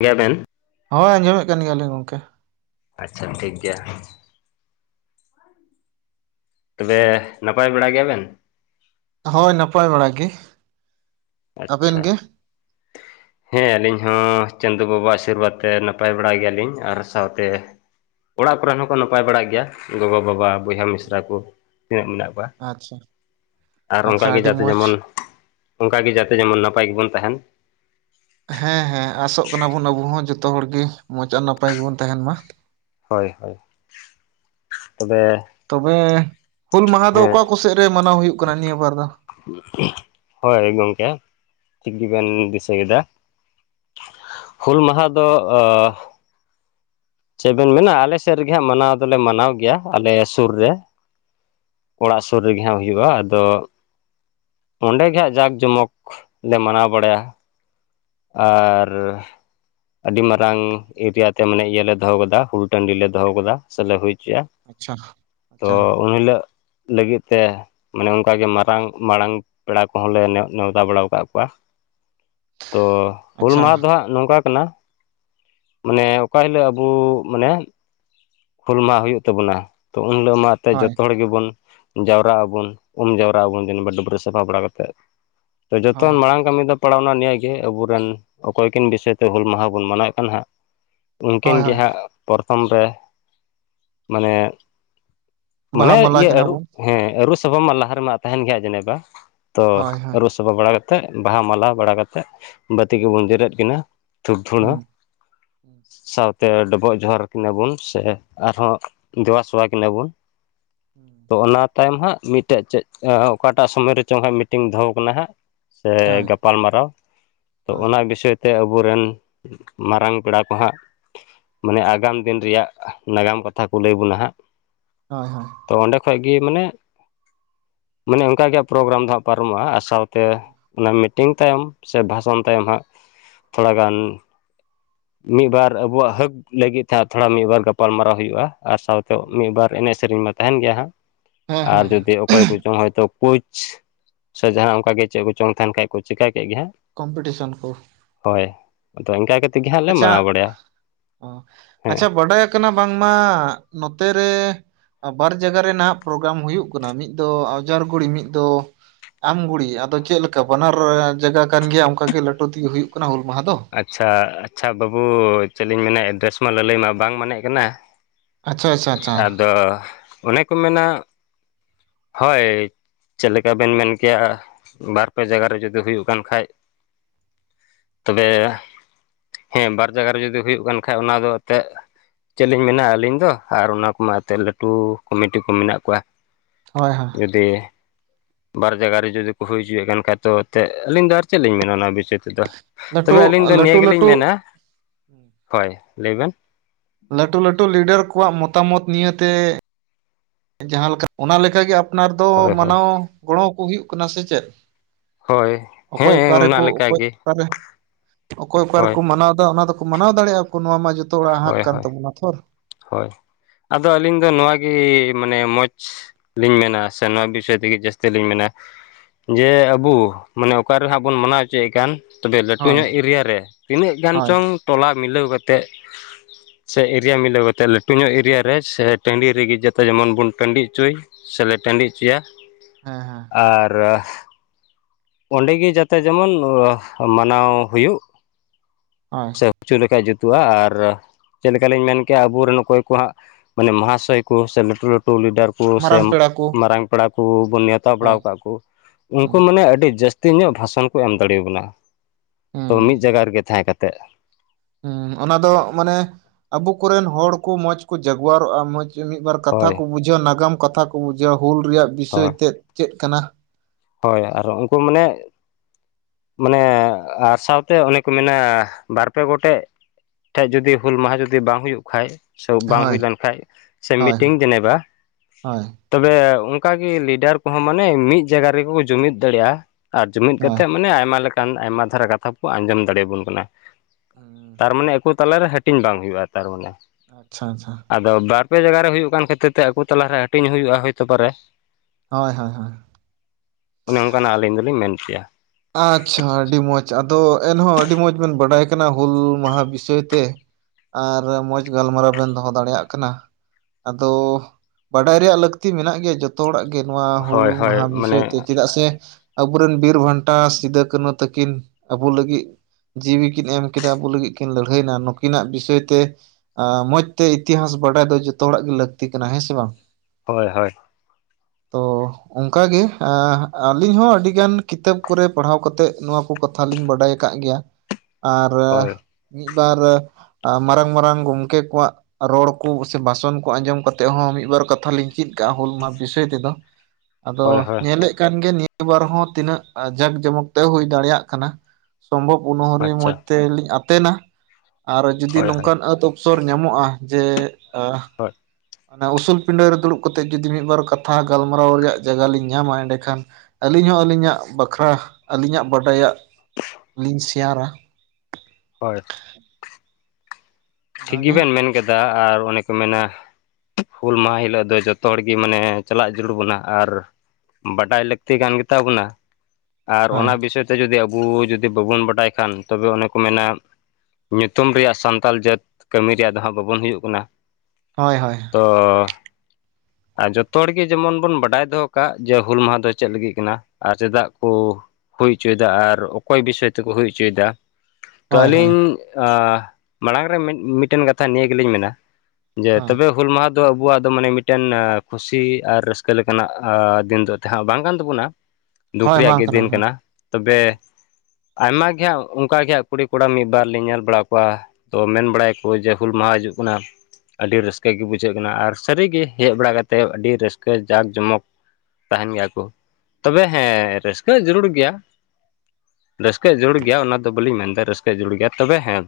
ᱜᱮᱭᱟ ᱵᱮᱱ? ᱦᱚᱸ, ᱟᱸᱡᱚᱢᱮᱫ ᱠᱟᱱ ᱜᱮᱭᱟᱞᱤᱧ ᱜᱚᱝᱠᱮ ᱾ ᱟᱪ-ᱪᱷᱟ, ᱴᱷᱤᱠ ᱜᱮᱭᱟ ᱾ ᱛᱟᱞᱦᱮ, ᱱᱟᱯᱟᱭ ᱵᱟᱲᱟ ᱜᱮᱭᱟ ᱵᱮᱱ? ᱦᱳᱭ, ᱱᱟᱯᱟᱭ ᱵᱟᱲᱟ ᱜᱮ ᱾ ᱟᱪ-ᱪᱷᱟ ᱾ [inaudible] ᱦᱮᱸ ᱟᱹᱞᱤᱧ ᱦᱚᱸ ᱪᱟᱸᱫᱚ ᱵᱟᱵᱟᱣᱟᱜ ᱟᱥᱤᱨᱵᱟᱫᱽᱛᱮ ᱱᱟᱯᱟᱭ ᱵᱟᱲᱟ ᱜᱮᱭᱟᱞᱤᱧ ᱟᱨ ᱥᱟᱶᱛᱮ ᱚᱲᱟᱜ ᱠᱚᱨᱮ ᱦᱚᱸᱠᱚ ᱱᱟᱯᱟᱭ ᱵᱟᱲᱟ ᱜᱮᱭᱟ ᱜᱚᱜᱚ ᱵᱟᱵᱟ ᱵᱚᱭᱦᱟ ᱢᱤᱥᱨᱟ ᱠᱚ ᱛᱤᱱᱟᱹᱜ ᱢᱮᱱᱟᱜ ᱠᱚᱣᱟ ᱟᱪᱪᱷᱟ ᱾ ᱟᱨ ᱟᱪᱪᱷᱟ ᱚᱱᱠᱟᱜᱮ ᱟᱹᱰᱤ ᱡᱟᱛᱮ ᱢᱚᱸᱡᱽ ᱡᱮᱢᱚᱱ ᱚᱝᱠᱟᱜᱮ ᱡᱟᱛᱮ ᱡᱮᱢᱚᱱ ᱱᱟᱯᱟᱭ ᱜᱮᱵᱚᱱ ᱛᱟᱦᱮᱸᱱ ᱾ ᱦᱮᱸ ᱦᱮᱸ ᱟᱥᱚᱜ ᱠᱟᱱᱟ ᱵᱚᱱ ᱟᱵᱩ ᱦᱚᱸ ᱡᱚᱛᱚ ᱦᱚᱲ ᱜᱮ ᱢᱚᱸᱡᱽ ᱟᱨ ᱱᱟᱯᱟᱭ ᱜᱮᱵᱚᱱ ᱛᱟᱦᱮᱸᱱ ᱢᱟ ᱾ ᱦᱳᱭ ᱦᱳᱭ, ᱥᱚᱜ, -ᱥᱚᱜ ᱛᱚᱵᱮ ᱛᱚᱵᱮ, ᱦᱩᱞ ᱢᱟᱦᱟ ᱫᱚ ᱦᱮᱸ ᱚᱠᱟ ᱠᱚᱥᱮᱫ ᱨᱮ ᱢᱟᱱᱟᱣ ᱦᱳᱭᱳᱜ ᱠᱟᱱᱟ ᱱᱤᱭᱟᱹ ᱵᱟᱨ ᱫᱚ? ᱦᱳᱭ ᱜᱚᱝᱠᱮ, ᱴᱷᱤᱠ ᱜᱮᱵᱮᱱ ᱫᱤᱥᱟᱹ ᱭᱮᱫᱟ ᱾ ᱦᱩᱞ ᱢᱟᱦᱟ ᱫᱚ ᱚ ᱪᱮᱫ ᱵᱮᱱ ᱢᱮᱱᱟ ᱟᱞᱮ ᱥᱮᱫ ᱨᱮᱜᱮ ᱦᱟᱸᱜ ᱢᱟᱱᱟᱣ ᱫᱚᱞᱮ ᱢᱟᱱᱟᱣ ᱜᱮᱭᱟ ᱟᱞᱮ ᱥᱳᱨ- ᱨᱮ ᱾ ᱚᱲᱟᱜ ᱥᱳᱨ ᱨᱮᱜᱮ ᱦᱟᱸᱜ ᱦᱳᱭᱩᱜ-ᱟ ᱟᱫᱚ ᱚᱸᱰᱮ ᱜᱮ ᱦᱟᱸᱜ ᱡᱟᱠ ᱡᱚᱢᱚᱠ ᱞᱮ ᱢᱟᱱᱟᱣ ᱵᱟᱲᱟᱭᱟ ᱾ ᱟ-ᱨ-ᱨ ᱾ ᱟᱹᱰᱤ ᱢᱟᱨᱟᱝ ᱮᱨᱤᱭᱟ ᱛᱮ ᱢᱟᱱᱮ ᱤᱭᱟᱹ ᱞᱮ ᱫᱚᱦᱚ ᱠᱟᱫᱟ ᱦᱩᱞ ᱴᱟᱺᱰᱤ ᱞᱮ ᱫᱚᱦᱚ ᱠᱟᱫᱟ ᱥᱮᱞᱮ ᱦᱩᱭ ᱦᱚᱪᱚᱭᱟ ᱟᱪᱪᱷᱟ ᱾ ᱛᱚ, ᱟᱪᱪᱷᱟ ᱩᱱ ᱦᱤᱞᱳᱜ ᱞᱟᱹᱜᱤᱫ ᱛᱮ ᱢᱟᱱᱮ ᱚᱝᱠᱟᱜᱮ ᱢᱟᱨᱟᱝ ᱢᱟᱲᱟᱝ ᱯᱮᱲᱟ ᱠᱚᱦᱚᱸ ᱞᱮ ᱱᱮ ᱱᱮᱣᱛᱟ ᱵᱟᱲᱟ ᱠᱟᱫ ᱠᱚᱣᱟ ᱾ ᱛᱚ ᱦᱩᱞ ᱟᱪᱪᱷᱟ ᱢᱟᱦᱟ ᱫᱚ ᱦᱟᱸᱜ ᱱᱚᱝᱠᱟ ᱠᱟᱱᱟ ᱢᱟᱱᱮ ᱚᱠᱟ ᱦᱤᱞᱳᱜ ᱟᱵᱩ ᱢᱟᱱᱮ ᱦᱩᱞ ᱢᱟᱦᱟ ᱦᱩᱭᱩᱜ ᱛᱟᱵᱚᱱᱟ ᱛᱚ ᱩᱱ ᱦᱤᱞᱳᱜ ᱢᱟ ᱮᱛᱮ ᱦᱳᱭ ᱡᱚᱛᱚ ᱦᱚᱲ ᱜᱮᱵᱚᱱ ᱡᱟᱣᱨᱟᱜ ᱟᱵᱚᱱ ᱩᱢ ᱡᱟᱣᱨᱟᱜ ᱟᱵᱚᱱ ᱠᱤᱝ ᱵᱟ ᱰᱟᱹᱵᱽᱨᱟᱹ ᱥᱟᱯᱷᱟ ᱵᱟᱲᱟ ᱠᱟᱛᱮᱫ, ᱛᱚ ᱡᱚᱛᱚ ᱦᱳᱭ ᱠᱷᱚᱱ ᱢᱟᱲᱟᱝ ᱠᱟᱹᱢᱤ ᱫᱚ ᱯᱟᱲᱟᱣᱱᱟ ᱱᱤᱭᱟᱹᱜᱮ ᱟᱵᱩᱨᱮᱱ ᱚᱠᱚᱭ ᱠᱤᱱ ᱵᱤᱥᱚᱭ ᱛᱮ ᱦᱩᱞ ᱢᱟᱦᱟ ᱵᱚᱱ ᱢᱟᱱᱟᱣᱮᱫ ᱠᱟᱱᱟ ᱦᱟᱸᱜ ᱩᱱᱠᱤᱱ ᱦᱳᱭ ᱜᱮ ᱦᱳᱭ ᱦᱟᱸᱜ ᱯᱚᱨᱛᱷᱚᱢ ᱨᱮ ᱢᱟᱱᱮ ᱵᱟᱦᱟ ᱢᱟᱱᱮ ᱢᱟᱞᱟ ᱤᱭᱟᱹ ᱠᱤᱱᱟ ᱟᱹᱨᱩᱵ ᱵᱚᱱ ᱦᱮᱸ ᱟᱹᱨᱩ ᱥᱟᱯᱟ ᱢᱟ ᱞᱟᱦᱟ ᱨᱮᱢᱟ ᱛᱟᱦᱮᱸᱱ ᱜᱮᱭᱟ ᱡᱮᱱᱮ ᱵᱟ ᱛᱚ ᱦᱳᱭ ᱦᱳᱭ ᱟᱹᱨᱩ ᱥᱟᱯᱷᱟ ᱵᱟᱲᱟ ᱠᱟᱛᱮᱫ, ᱵᱟᱦᱟ ᱢᱟᱞᱟ ᱵᱟᱲᱟ ᱠᱟᱛᱮᱫ ᱵᱟᱹᱛᱤ ᱠᱚᱵᱚᱱ ᱡᱮᱨᱮᱫ ᱠᱤᱱᱟ ᱾ ᱫᱷᱩᱯ ᱫᱷᱩᱲᱟᱹ ᱦᱩᱸ ᱥᱟᱶᱛᱮ ᱰᱚᱵᱚᱜ ᱡᱚᱦᱟᱨ ᱠᱤᱱᱟ ᱵᱩᱱ ᱥᱮ ᱟᱨᱦᱚᱸ ᱫᱮᱵᱟ ᱥᱮᱵᱟ ᱠᱤᱱᱟᱹᱵᱚᱱ ᱾ ᱛᱚ ᱚᱱᱟ ᱛᱟᱭᱚᱢ ᱦᱟᱸᱜ ᱢᱤᱫᱴᱮᱡ ᱪᱮᱫ ᱚᱠᱟᱴᱟᱜ ᱥᱚᱢᱚᱭ ᱨᱮᱪᱚᱝ ᱦᱟᱸᱜ ᱢᱤᱴᱤᱝ ᱫᱚᱦᱚ ᱠᱟᱱᱟ ᱦᱟᱸᱜ ᱥᱮ ᱦᱳᱭ ᱜᱟᱯᱟᱞ ᱢᱟᱨᱟᱣ, ᱛᱚ ᱦᱳᱭ ᱚᱱᱟ ᱵᱤᱥᱚᱭ ᱛᱮ ᱟᱵᱚᱨᱮᱱ ᱢᱟᱨᱟᱝ ᱯᱮᱲᱟ ᱠᱚ ᱦᱟᱸᱜ ᱢᱟᱱᱮ ᱟᱜᱟᱢ ᱫᱤᱱ ᱨᱮᱭᱟᱜ ᱱᱟᱜᱟᱢ ᱠᱟᱛᱷᱟ ᱠᱚ ᱞᱟᱹᱭ ᱵᱩᱱᱟ ᱦᱟᱸᱜ ᱾ ᱚ [unintelligible] ᱛᱚ ᱚᱸᱰᱮ ᱠᱷᱚᱡ ᱜᱤ ᱢᱟᱱᱮ ᱢᱟᱱᱮ ᱚᱝᱠᱟᱜᱮ ᱦᱟᱸᱜ ᱯᱨᱳᱜᱨᱟᱢ ᱫᱚ ᱦᱟᱸᱜ ᱯᱟᱨᱚᱢᱚᱜ-ᱟ ᱾ ᱟᱨ ᱥᱟᱶᱛᱮ ᱚᱱᱟ ᱢᱤᱴᱤᱝ ᱛᱟᱭᱚᱢ ᱥᱮ ᱵᱷᱟᱥᱚᱱ ᱛᱟᱭᱚᱢ ᱦᱟᱸᱜ ᱛᱷᱚᱲᱟᱜᱟᱱ ᱢᱤᱫ ᱵᱟᱨ ᱟᱵᱚᱣᱟᱜ ᱦᱟᱹᱠ ᱞᱟᱹᱜᱤᱫ ᱛᱮ ᱛᱷᱚᱲᱟ ᱢᱤᱫᱵᱟᱨ ᱜᱟᱯᱟ ᱯᱟᱞᱢᱟᱨᱟᱣ ᱦᱩᱭᱩᱜ-ᱟ ᱟᱨ ᱥᱟᱶᱛᱮ ᱢᱤᱫ ᱵᱟᱨ ᱮᱱᱮᱡ ᱥᱮᱨᱮᱧ ᱢᱟ ᱛᱟᱦᱮᱸᱱ ᱜᱮᱭᱟ ᱦᱟᱸᱜ, ᱦᱮᱸ ᱦᱮᱸ ᱟᱨ ᱦᱮᱸ ᱡᱩᱫᱤ ᱚᱠᱚᱭ ᱠᱚ ᱪᱚᱝ ᱦᱚᱭ ᱛᱚ ᱠᱩᱪ ᱥᱮ ᱡᱟᱦᱟᱸᱱᱟᱜ ᱚᱱᱠᱟ ᱜᱮ ᱪᱮᱫ ᱠᱚ ᱪᱚᱝ ᱛᱟᱦᱮᱸᱱ ᱠᱷᱟᱱ ᱠᱚ ᱪᱤᱠᱟ ᱠᱮᱫ ᱜᱮ ᱦᱟᱸᱜ ᱾ ᱠᱚᱢᱯᱤᱴᱤᱥᱚᱱ ᱠᱚ ᱾ ᱦᱳᱭ ᱟᱫᱚ ᱤᱝᱠᱟ ᱠᱟᱛᱮᱫ ᱜᱮ ᱦᱟᱸᱜ ᱞᱮ ᱟᱪᱪᱷᱟ ᱢᱟᱱᱟᱣ ᱵᱟᱲᱟᱭᱟ ᱦᱮᱸ ᱾ ᱦᱩᱭᱩᱜ ᱠᱟᱱᱟ ᱵᱟᱝᱢᱟ ᱱᱚᱛᱮ ᱨᱮ ᱵᱟᱨ ᱡᱟᱜᱟ ᱨᱮᱱᱟᱜ ᱯᱨᱳᱜᱨᱟᱢ ᱦᱩᱭᱩᱜ ᱠᱟᱱᱟ ᱢᱤᱫ ᱫᱚ ᱚᱡᱟᱨᱜᱩᱲᱤ ᱢᱤᱫ ᱫᱚ ᱟᱢᱜᱩᱲᱤ ᱟᱫᱚ ᱪᱮᱫ ᱞᱮᱠᱟ ᱵᱟᱱᱟᱨ ᱡᱟᱜᱟ ᱠᱟᱱ ᱜᱮᱭᱟ ᱚᱱᱠᱟ ᱜᱮ ᱞᱟᱹᱴᱩ ᱛᱮᱜᱮ ᱦᱩᱭᱩᱜ ᱠᱟᱱᱟ ᱦᱩᱞ ᱢᱟᱦᱟ ᱫᱚ? ᱟᱪᱪᱷᱟ ᱟᱪᱪᱷᱟ ᱵᱟᱹᱵᱩ ᱪᱮᱫ ᱞᱤᱧ ᱢᱮᱱᱮᱫ ᱮᱰᱨᱮᱥ ᱢᱟ ᱞᱟᱹ-ᱞᱟᱹᱭ ᱢᱟ ᱵᱟᱝ ᱢᱮᱱᱮᱫ ᱠᱟᱱᱟ ᱾ ᱟᱪᱪᱷᱟ ᱟᱪᱪᱷᱟ ᱟᱪᱪᱷᱟ ᱟᱫᱚ ᱚᱱᱮ ᱠᱚ ᱢᱮᱱᱟ, ᱦᱳᱭ ᱾ ᱪᱮᱫ ᱞᱮᱠᱟ ᱵᱮᱱ ᱢᱮᱱ ᱠᱮᱭᱟ ᱵᱟᱨ ᱯᱮ ᱡᱟᱜᱟ ᱨᱮ ᱡᱩᱫᱟᱹ ᱦᱩᱭᱩᱜ ᱠᱟᱱ ᱠᱷᱟᱡ ᱛᱚᱵᱮ ᱦᱮᱸ ᱵᱟᱨ ᱡᱟᱭᱜᱟ ᱨᱮ ᱡᱩᱫᱤ ᱦᱩᱭᱩᱜ ᱠᱟᱱ ᱠᱷᱟᱡ ᱚᱱᱟ ᱫᱚ ᱮᱛᱮᱫ ᱪᱮᱫ ᱞᱤᱧ ᱢᱮ ᱟᱹᱞᱤᱧ ᱫᱚ? ᱟᱨ ᱚᱱᱟ ᱠᱚᱢᱟ ᱮᱛᱮᱫ ᱞᱟᱹᱴᱩ ᱠᱚᱢᱤᱴᱤ ᱠᱚ ᱢᱮᱱᱟᱜ ᱠᱚᱣᱟ ᱾ ᱦᱳᱭ ᱦᱳᱭ ᱾ ᱡᱩᱫᱤ ᱵᱟᱨ ᱡᱟᱭᱜᱟᱟᱨ ᱨᱮ ᱡᱩᱫᱤ ᱠᱚ ᱦᱩᱭ ᱚᱪᱚᱭᱮᱫ ᱠᱟᱱ ᱠᱷᱟᱡ ᱮᱛᱮᱫ ᱟᱹᱞᱤᱧ ᱫᱚ ᱟᱨ ᱪᱮᱫ ᱞᱤᱧ ᱢᱮᱱᱟ ᱚᱱᱟ ᱵᱤᱤᱥᱚᱭ ᱛᱮᱫᱚ? ᱛᱚᱵᱮ ᱞᱟᱹᱴᱩ ᱟᱹᱞᱤᱧ ᱫᱚ ᱱᱤᱭᱟᱹ ᱞᱟᱹᱴᱩ ᱜᱮᱞᱤᱧ ᱞᱟᱹᱴᱩ ᱢᱮᱱᱟ, ᱦᱳᱭ ᱞᱟᱹᱭ ᱵᱮᱱ ᱾ ᱞᱟᱹᱴᱩ ᱞᱟᱹᱴᱩ ᱞᱤᱰᱟᱨ ᱠᱚᱣᱟᱜ ᱢᱚᱛᱟᱢᱚᱛ ᱱᱤᱭᱮ ᱛᱮ ᱡᱟᱦᱟᱸ ᱞᱮᱠᱟ ᱚᱱᱟ ᱞᱮᱠᱟᱜᱮ ᱟᱯᱱᱟᱨ ᱫᱚ ᱦᱳᱭ ᱦᱳᱭ ᱢᱟᱱᱟᱣ ᱜᱚᱲᱚ ᱠᱚ ᱦᱩᱭᱩᱜ ᱠᱟᱱᱟ ᱥᱮ ᱪᱮᱫ? ᱦᱳᱭ ᱚᱠᱚᱭ ᱚᱠᱟ ᱦᱮᱸ ᱚᱱᱟ ᱨᱮᱠᱚ ᱞᱮᱠᱟ ᱚᱠᱚᱭ ᱜᱮ ᱚᱠᱟᱨᱮ ᱚᱠᱚᱭ ᱚᱠᱟ ᱦᱳᱭ ᱨᱮᱠᱚ ᱢᱟᱱᱟᱣᱫᱟ ᱚᱱᱟ ᱫᱚ ᱢᱟᱱᱟᱣ ᱫᱟᱲᱮᱜ ᱟᱠᱚ ᱱᱚᱣᱟ ᱢᱟ ᱡᱚᱛᱚ ᱦᱚᱲᱟᱜ ᱦᱟᱸᱠ ᱦᱳᱭ ᱠᱟᱱ ᱦᱳᱭ ᱛᱟᱵᱚᱱᱟ ᱛᱷᱚᱨ ᱾ ᱦᱳᱭ ᱟᱫᱚ ᱟᱹᱞᱤᱧ ᱫᱚ ᱱᱚᱣᱟᱣᱟ ᱜᱮ ᱢᱟᱱᱮ ᱢᱚᱡᱽ ᱞᱤᱧ ᱢᱮᱱᱟ ᱥᱮ ᱱᱚᱣᱟ ᱵᱤᱥᱚᱭ ᱛᱮᱜᱮ ᱡᱟᱹᱥᱛᱤ ᱞᱤᱧ ᱢᱮᱱᱟ ᱾ ᱡᱮ ᱟᱵᱚ ᱢᱟᱱᱮ ᱚᱠᱟ ᱨᱮ ᱦᱟᱸᱜ ᱵᱚᱱ ᱢᱟᱱᱟᱣ ᱦᱚᱪᱚᱭᱮᱫ ᱠᱟᱱ ᱛᱚᱵᱮ ᱞᱟᱹᱴᱩ ᱦᱳᱭ ᱧᱚᱜ ᱮᱨᱤᱭᱟ ᱨᱮ ᱛᱤᱱᱟᱹᱜ ᱜᱟᱱ ᱦᱳᱭ ᱪᱚᱝ ᱴᱚᱞᱟ ᱢᱤᱞᱟᱹᱣ ᱠᱟᱛᱮᱫ [unintelligible] ᱥᱮ ᱮᱨᱤᱭᱟ ᱢᱤᱞᱟᱹᱣ ᱠᱟᱛᱮᱫ ᱞᱟᱹᱴᱩ ᱧᱚᱜ ᱮᱨᱤᱭᱟ ᱨᱮ ᱥᱮ ᱴᱟᱺᱰᱤ ᱨᱮᱜᱮ ᱡᱟᱛᱮ ᱡᱮᱢᱚᱱ ᱵᱚᱱ ᱴᱟᱺᱰᱤ ᱦᱚᱪᱚᱭ᱾ ᱥᱮᱞᱮ ᱴᱟᱺᱰᱤ ᱦᱚᱪᱚᱭᱟ ᱾ ᱦᱮᱸ ᱦᱮᱸ ᱾ ᱟᱨ ᱚᱸᱰᱮᱜᱤ ᱡᱟᱛᱮ ᱡᱮᱢᱚᱱ ᱢᱟᱱᱟᱣ ᱦᱩᱭᱩᱜ ᱾ ᱦᱳᱭ ᱾ ᱥᱮ ᱦᱚᱪᱚ ᱞᱮᱠᱷᱟᱡ ᱡᱩᱛᱩᱜᱼᱟ, ᱟᱨ ᱪᱮᱫ ᱞᱮᱠᱟᱞᱤᱧ ᱢᱮᱱ ᱠᱮᱜᱼᱟ ᱟᱵᱚᱨᱮᱱ ᱚᱠᱚᱭ ᱠᱚ ᱦᱟᱸᱜ ᱢᱟᱱᱮ ᱢᱚᱦᱟᱥᱚᱭ ᱠᱚ ᱥᱮ ᱞᱟᱹᱴᱩ ᱞᱟᱹᱴᱩ ᱞᱤᱰᱟᱨ ᱾ ᱥᱮ ᱢᱟᱨᱟᱝ ᱯᱮᱲᱟ ᱠᱚ ᱢᱟᱨᱟᱝ ᱯᱮᱲᱟ ᱠᱚᱵᱚᱱ ᱱᱮᱣᱛᱟ ᱵᱟᱲᱟ ᱦᱳᱭ ᱟᱠᱟᱫ ᱠᱚ ᱩᱱᱠᱩ ᱦᱩᱸ ᱢᱟᱱᱮ ᱟᱹᱰᱤ ᱡᱟᱹᱥᱛᱤ ᱧᱚᱜ ᱵᱷᱟᱥᱚᱱ ᱠᱚ ᱮᱢ ᱫᱟᱲᱮᱭᱟᱵᱚᱱᱟ ᱛᱚ ᱦᱩᱸ ᱢᱤᱫ ᱡᱟᱭᱜᱟ ᱨᱮᱜᱮ ᱛᱟᱦᱮᱸ ᱠᱟᱛᱮᱫ ᱾ ᱦᱮᱸ ᱚᱱᱟ ᱫᱚ ᱢᱟᱱᱮ ᱟᱵᱚ ᱠᱚᱨᱮᱱ ᱦᱚᱲ ᱠᱚ ᱢᱚᱡᱽ ᱠᱚ ᱡᱟᱜᱽᱣᱟᱨᱚᱜᱼᱟ ᱢᱚᱡᱽ ᱾ ᱮ ᱢᱤᱫ ᱵᱟᱨ ᱠᱟᱛᱷᱟ ᱦᱳᱭ ᱠᱚ ᱵᱩᱡᱷᱟᱹᱣᱟ, ᱱᱟᱜᱟᱢ ᱠᱟᱛᱷᱟ ᱠᱚ ᱵᱩᱡᱷᱟᱹᱣᱟ, ᱦᱩᱞ ᱨᱮᱭᱟᱜ ᱵᱤᱥᱚᱭ ᱦᱳᱭ ᱛᱮᱫ ᱪᱮᱫ ᱠᱟᱱᱟ? ᱦᱳᱭ ᱟᱨ ᱩᱱᱠᱩ ᱢᱟᱱᱮ ᱢᱟᱱᱮ ᱟᱨ ᱥᱟᱶᱛᱮ ᱚᱱᱮ ᱠᱚ ᱢᱮᱱᱟ ᱵᱟᱨᱯᱮ ᱜᱚᱴᱮᱡ᱾ ᱴᱷᱮᱱ ᱡᱩᱫᱤ ᱦᱩᱞ ᱢᱟᱦᱟ ᱡᱩᱫᱤ ᱵᱟᱝ ᱦᱩᱭᱩᱜ ᱠᱷᱟᱡ ᱥᱚ ᱵᱟᱝ ᱦᱳᱭ ᱦᱩᱭ ᱞᱮᱱ ᱠᱷᱟᱱᱡ ᱦᱳᱭ ᱥᱮᱢᱤᱴᱤᱝ ᱡᱮᱱᱮᱵᱟ᱾ ᱦᱳᱭ ᱛᱚᱵᱮ ᱚᱱᱠᱟᱜᱮ ᱞᱤᱰᱟᱨ ᱠᱚᱦᱚᱸ ᱢᱟᱱᱮ ᱢᱤᱫ ᱡᱟᱭᱜᱟ ᱨᱮᱜᱮ ᱠᱚ ᱡᱩᱢᱤᱫ ᱫᱟᱲᱮᱭᱟᱜᱼᱟ ᱾ ᱟᱨ ᱡᱩᱢᱤᱫ ᱠᱟᱛᱮ ᱦᱳᱭ ᱢᱟᱱᱮ ᱟᱭᱢᱟ ᱞᱮᱠᱟᱱ ᱟᱭᱢᱟ ᱫᱷᱟᱨᱟ ᱠᱟᱛᱷᱟ ᱵᱚᱱ ᱟᱸᱡᱚᱢ ᱫᱟᱲᱮᱭᱟᱵᱚᱱ ᱠᱟᱱᱟ ᱾ ᱛᱟᱨᱢᱟᱱᱮ ᱟᱠᱚ ᱛᱟᱞᱟᱨᱮ ᱦᱟᱹᱴᱤᱧ ᱵᱟᱝ ᱦᱩᱭᱩᱜᱼᱟ ᱛᱟᱨᱢᱟᱱᱮ ᱾ ᱟᱪᱪᱷᱟ ᱟᱪᱪᱷᱟ ᱾ ᱟᱫᱚ ᱵᱟᱨ ᱯᱮ ᱡᱟᱭᱜᱟ ᱨᱮ ᱦᱩᱭᱩᱜ ᱠᱟᱱ ᱠᱷᱟᱹᱛᱤᱨ ᱛᱮ ᱟᱠᱚ ᱛᱟᱞᱟᱨᱮ ᱦᱟᱹᱴᱤᱧ ᱦᱩᱭᱩᱜᱼᱟ ᱦᱳᱭᱛᱚ ᱯᱟᱨᱮ ᱾ ᱦᱳᱭ ᱦᱳᱭ ᱦᱳᱭ ᱾ ᱚᱱᱮ ᱚᱱᱠᱟᱱᱟᱜ ᱟᱹᱞᱤᱧ ᱫᱚᱞᱤᱧ ᱢᱮᱱ ᱠᱮᱭᱟ ᱾ ᱟᱪᱪᱷᱟ ᱟᱹᱰᱤ ᱢᱚᱸᱡᱽ ᱟᱫᱚ ᱮᱱᱦᱚᱸ ᱟᱹᱰᱤ ᱢᱚᱸᱡᱽ ᱵᱮᱱ ᱵᱟᱰᱟᱭ ᱠᱟᱱᱟ ᱦᱩᱞ ᱢᱟᱦᱟ ᱵᱤᱥᱚᱭ ᱛᱮ᱾ ᱟᱨ ᱢᱚᱡᱽ ᱜᱟᱞᱢᱟᱨᱟᱣ ᱵᱮᱱ ᱫᱚᱦᱚ ᱫᱟᱲᱮᱭᱟᱜ ᱠᱟᱱᱟ᱾ ᱟᱫᱚ ᱵᱟᱰᱟᱭ ᱨᱮᱭᱟᱜ ᱞᱟᱹᱠᱛᱤ ᱢᱮᱱᱟᱜ ᱜᱮᱭᱟ ᱡᱚᱛᱚ ᱡᱚᱛᱚ ᱦᱚᱲᱟᱜ ᱜᱮ ᱱᱚᱣᱟ ᱦᱩᱞ ᱦᱳᱭ ᱦᱳᱭ ᱢᱟᱦᱟ ᱢᱟᱱᱮ ᱵᱤᱥᱚᱭ ᱛᱮ ᱪᱮᱫᱟᱜ ᱥᱮ ᱟᱵᱚᱨᱮᱱ ᱵᱤᱨ ᱵᱷᱟᱱ ᱴᱟ ᱥᱤᱫᱟᱹ ᱠᱟᱹᱱᱦᱩ ᱛᱟᱹᱠᱤᱱ ᱟᱵᱚ ᱞᱟᱹᱜᱤᱫ᱾ ᱡᱤᱣᱤ ᱠᱤᱱ ᱮᱢ ᱠᱮᱫᱟ ᱟᱵᱚ ᱞᱟᱹᱜᱤᱫ ᱠᱤᱱ ᱞᱟᱹᱲᱦᱟᱹᱭᱱᱟ ᱱᱩᱠᱤᱱᱟᱜ ᱵᱤᱥᱚᱭ ᱛᱮ ᱢᱚᱸᱡᱽ ᱛᱮ ᱤᱛᱤᱦᱟᱥ ᱵᱟᱰᱟᱭ ᱫᱚ ᱡᱚᱛᱚ ᱦᱚᱲᱟᱜ ᱜᱮ ᱞᱟᱹᱠᱛᱤ ᱠᱟᱱᱟ ᱦᱮᱸ ᱥᱮ ᱵᱟᱝ? ᱦᱳᱭ ᱦᱳᱭ ᱾ ᱛᱚ ᱚᱱᱠᱟ ᱜᱮ ᱟᱹᱞᱤᱧ ᱦᱚᱸ ᱟᱹᱰᱤ ᱜᱟᱱ ᱠᱤᱛᱟᱹᱵ ᱠᱚᱨᱮ ᱯᱟᱲᱦᱟᱣ ᱠᱟᱛᱮᱫ ᱱᱚᱣᱟ ᱠᱚ ᱠᱟᱛᱷᱟ ᱞᱤᱧ ᱵᱟᱰᱟᱭ ᱟᱠᱟᱫ ᱜᱮᱭᱟ, ᱟᱨ ᱦᱳᱭ ᱢᱤᱫᱵᱟᱨ ᱢᱟᱨᱟᱝ ᱢᱟᱨᱟᱝ ᱜᱚᱢᱠᱮ ᱠᱚᱣᱟᱜ ᱨᱚᱲ ᱠᱚ ᱥᱮ ᱵᱟᱷᱟᱥᱚᱱ ᱠᱚ ᱟᱸᱡᱚᱢ ᱠᱟᱛᱮᱫ ᱦᱚᱸ ᱢᱤᱫᱵᱟᱨ ᱠᱟᱛᱷᱟ ᱞᱤᱧ ᱪᱮᱫ ᱠᱟᱜᱼᱟ ᱦᱩᱞ ᱢᱟ ᱵᱤᱥᱚᱭ ᱛᱮᱫᱚ ᱾ [inaudible] ᱟᱫᱚ ᱦᱳᱭ ᱦᱳᱭ ᱧᱮᱞᱮᱫ ᱠᱟᱱᱜᱮ ᱱᱤᱭᱟᱹ ᱵᱟᱨ ᱦᱚᱸ ᱛᱤᱱᱟᱹᱜ ᱡᱟᱠ ᱡᱚᱢᱚᱠ ᱛᱮ ᱦᱩᱭ ᱫᱟᱲᱮᱭᱟᱜ ᱠᱟᱱᱟ ᱾ ᱥᱚᱢᱵᱷᱚᱵ ᱚᱱᱦᱟᱹᱨᱤ ᱟᱪᱪᱷᱟ ᱢᱚᱸᱡᱽ ᱛᱮᱞᱤᱧ ᱟᱛᱮᱱᱟ ᱟᱨ ᱡᱩᱫᱤ ᱦᱳᱭ ᱦᱳᱭ ᱱᱚᱝᱠᱟᱱ ᱟᱹᱛ ᱚᱠᱛ ᱚᱯᱥᱚᱨ ᱧᱟᱢᱚᱜᱼᱟ ᱡᱮ ᱦᱳᱭ ᱾ ᱚᱱᱟᱮ ᱩᱥᱩᱞ ᱯᱤᱸᱰᱟᱹ ᱨᱮ ᱫᱩᱲᱩᱵ ᱠᱟ ᱚᱱᱮ ᱩᱥᱩᱞ ᱯᱤᱸᱰᱟ ᱨᱮ ᱫᱳᱲᱳᱵ ᱠᱟᱛᱮᱜ ᱡᱩᱫᱤ ᱢᱤᱫᱵᱟᱨ ᱠᱟᱛᱷᱟ ᱜᱟᱞᱢᱟᱨᱟᱣ ᱨᱮᱭᱟᱜ ᱡᱟᱭᱜᱟ ᱞᱤᱧ ᱧᱟᱢᱟ ᱮᱸᱰᱮᱠᱷᱟᱱ ᱟᱹᱞᱤᱧ ᱦᱚᱸ ᱟᱹᱞᱤᱧᱟᱜ ᱵᱟᱠᱷᱨᱟ ᱟᱹᱞᱤᱧᱟᱜ ᱵᱟᱰᱟᱭᱟᱜ ᱞᱤᱧ ᱥᱮᱭᱟᱨᱟ ᱾ ᱦᱳᱭ ᱾ ᱴᱷᱤᱠ ᱚᱱᱟᱜᱮ ᱜᱮᱵᱮᱱ ᱢᱮᱱ ᱠᱮᱫᱟ ᱟᱨ ᱚᱱᱮ ᱠᱚ ᱢᱮᱱᱟ ᱦᱩᱞ ᱢᱟᱦᱟ ᱦᱤᱞᱳᱜ ᱫᱚ ᱡᱚᱛᱚ ᱦᱚᱲᱜᱮ ᱢᱟᱱᱮ ᱪᱟᱞᱟᱜ ᱡᱟᱹᱨᱩᱲ ᱵᱚᱱᱟ ᱟᱨ ᱵᱟᱰᱟᱭ ᱞᱟᱹᱠᱛᱤ ᱠᱟᱱ ᱜᱮᱛᱟ ᱵᱚᱱᱟ᱾ ᱟᱨ ᱦᱳᱭ ᱚᱱᱟ ᱵᱤᱥᱚᱭ ᱛᱮ ᱡᱩᱫᱤ ᱟᱵᱚ ᱡᱩᱫᱤ ᱵᱟᱵᱚᱱ ᱵᱟᱰᱟᱭ ᱠᱷᱟᱱ ᱛᱚᱵᱮ ᱚᱱᱮ ᱠᱚ ᱢᱮᱱᱟ᱾ ᱧᱩᱛᱩᱢ ᱨᱮᱭᱟᱜ ᱥᱟᱱᱛᱟᱲ ᱡᱟᱹᱛ ᱠᱟᱹᱢᱤ ᱨᱮᱭᱟᱜ ᱫᱚ ᱦᱟᱸᱜ ᱵᱟᱵᱚᱱ ᱦᱩᱭᱩᱜ ᱠᱟᱱᱟ᱾ ᱳᱭ ᱦᱳᱭ ᱛᱚ ᱟᱨ ᱡᱚᱛᱚ ᱦᱚᱲᱜᱮ ᱡᱮᱢᱚᱱ ᱵᱚᱱ ᱵᱟᱰᱟᱭ ᱫᱚᱦᱚ ᱠᱟᱜ ᱡᱮ ᱦᱩᱞ ᱢᱟᱦᱟ ᱫᱚ ᱪᱮᱫ ᱞᱟᱹᱜᱤᱫ ᱠᱟᱱᱟ ᱟᱨ ᱪᱮᱫᱟᱜ᱾ ᱠᱚ ᱦᱩᱭ ᱦᱚᱪᱚᱭᱮᱫᱟ ᱟᱨ ᱚᱠᱚᱭ ᱵᱤᱥᱚᱭ ᱛᱮᱠᱚ ᱦᱩᱭ ᱦᱚᱪᱚᱭᱮᱫᱟ᱾ ᱛᱚ ᱦᱳᱭ ᱦᱳᱭ ᱦᱮᱸ ᱟᱹᱞᱤᱧ ᱟᱸ ᱢᱟᱲᱟᱝ ᱨᱮ ᱢᱤᱫᱴᱮᱱ ᱠᱟᱛᱷᱟ ᱱᱤᱭᱟᱹ ᱜᱮᱞᱤᱧ ᱢᱮᱱᱟ᱾ ᱡᱮ ᱛᱚᱵᱮ ᱦᱩᱞ ᱢᱟᱦᱟ᱾ ᱫᱚ ᱟᱵᱚᱣᱟᱜ ᱫᱚ ᱢᱟᱱᱮ ᱢᱤᱫᱴᱮᱱ ᱠᱷᱩᱥᱤ ᱟᱨ ᱨᱟᱹᱥᱠᱟᱹ ᱞᱮᱠᱟᱱᱟᱜ ᱫᱤᱱ ᱫᱚ ᱛᱟᱦᱮᱸ ᱵᱟᱝ ᱠᱟᱱ ᱛᱟᱵᱚᱱᱟ᱾ ᱫᱩᱠ ᱦᱳᱭ ᱨᱤᱭᱟᱜ ᱵᱟᱝ ᱜᱮ ᱫᱤᱱ ᱦᱮᱸ ᱠᱟᱱᱟ ᱛᱚᱵᱮ᱾ ᱦᱮᱸ ᱟᱭᱢᱟ ᱜᱮ ᱦᱟᱸᱜ ᱚᱱᱠ ᱜᱮ ᱦᱟᱸ ᱠᱩᱲᱤ ᱠᱚᱲᱟ ᱢᱤᱫ ᱵᱟᱨ ᱞᱤᱧ ᱧᱮᱞ ᱵᱟᱲᱟ ᱠᱚᱣᱟ᱾ ᱛᱚ ᱢᱮᱱ ᱵᱟᱲᱟᱭᱟᱠᱚ ᱡᱮ ᱦᱩᱞ ᱢᱟᱦᱟ ᱦᱤᱡᱩᱜ ᱠᱟᱱᱟ᱾ ᱟᱹᱰᱤ ᱨᱟᱹᱥᱠᱟᱹ ᱜᱮ ᱵᱩᱡᱷᱟᱹᱜ ᱠᱟᱱᱟ ᱟᱨ ᱥᱟᱹᱨᱤᱜᱮ ᱦᱮᱡ ᱵᱟᱲᱟ ᱠᱟᱛᱮᱫ ᱟᱹᱰᱤ ᱨᱟᱹᱥᱠᱟᱹ ᱡᱟᱠᱼ ᱡᱚᱢᱚᱠ᱾ ᱛᱟᱦᱮᱱ ᱜᱮᱭᱟ ᱠᱚ ᱛᱚᱵᱮ ᱦᱮᱸ ᱨᱟᱹᱥᱠᱟᱹ ᱡᱟᱹᱨᱩᱲ ᱜᱮᱭᱟ᱾ ᱨᱟᱹᱥᱠᱟᱹᱜ ᱡᱟᱨᱩᱲ ᱜᱮᱭᱟ ᱚᱱᱟ ᱫᱚ ᱵᱟᱹᱞᱤᱧ ᱢᱮᱱᱫᱟ ᱨᱟᱹᱥᱠᱟᱹᱜ ᱡᱟᱨᱩᱲ ᱜᱮᱭᱟ ᱛᱚᱵᱮ ᱦᱮᱸ᱾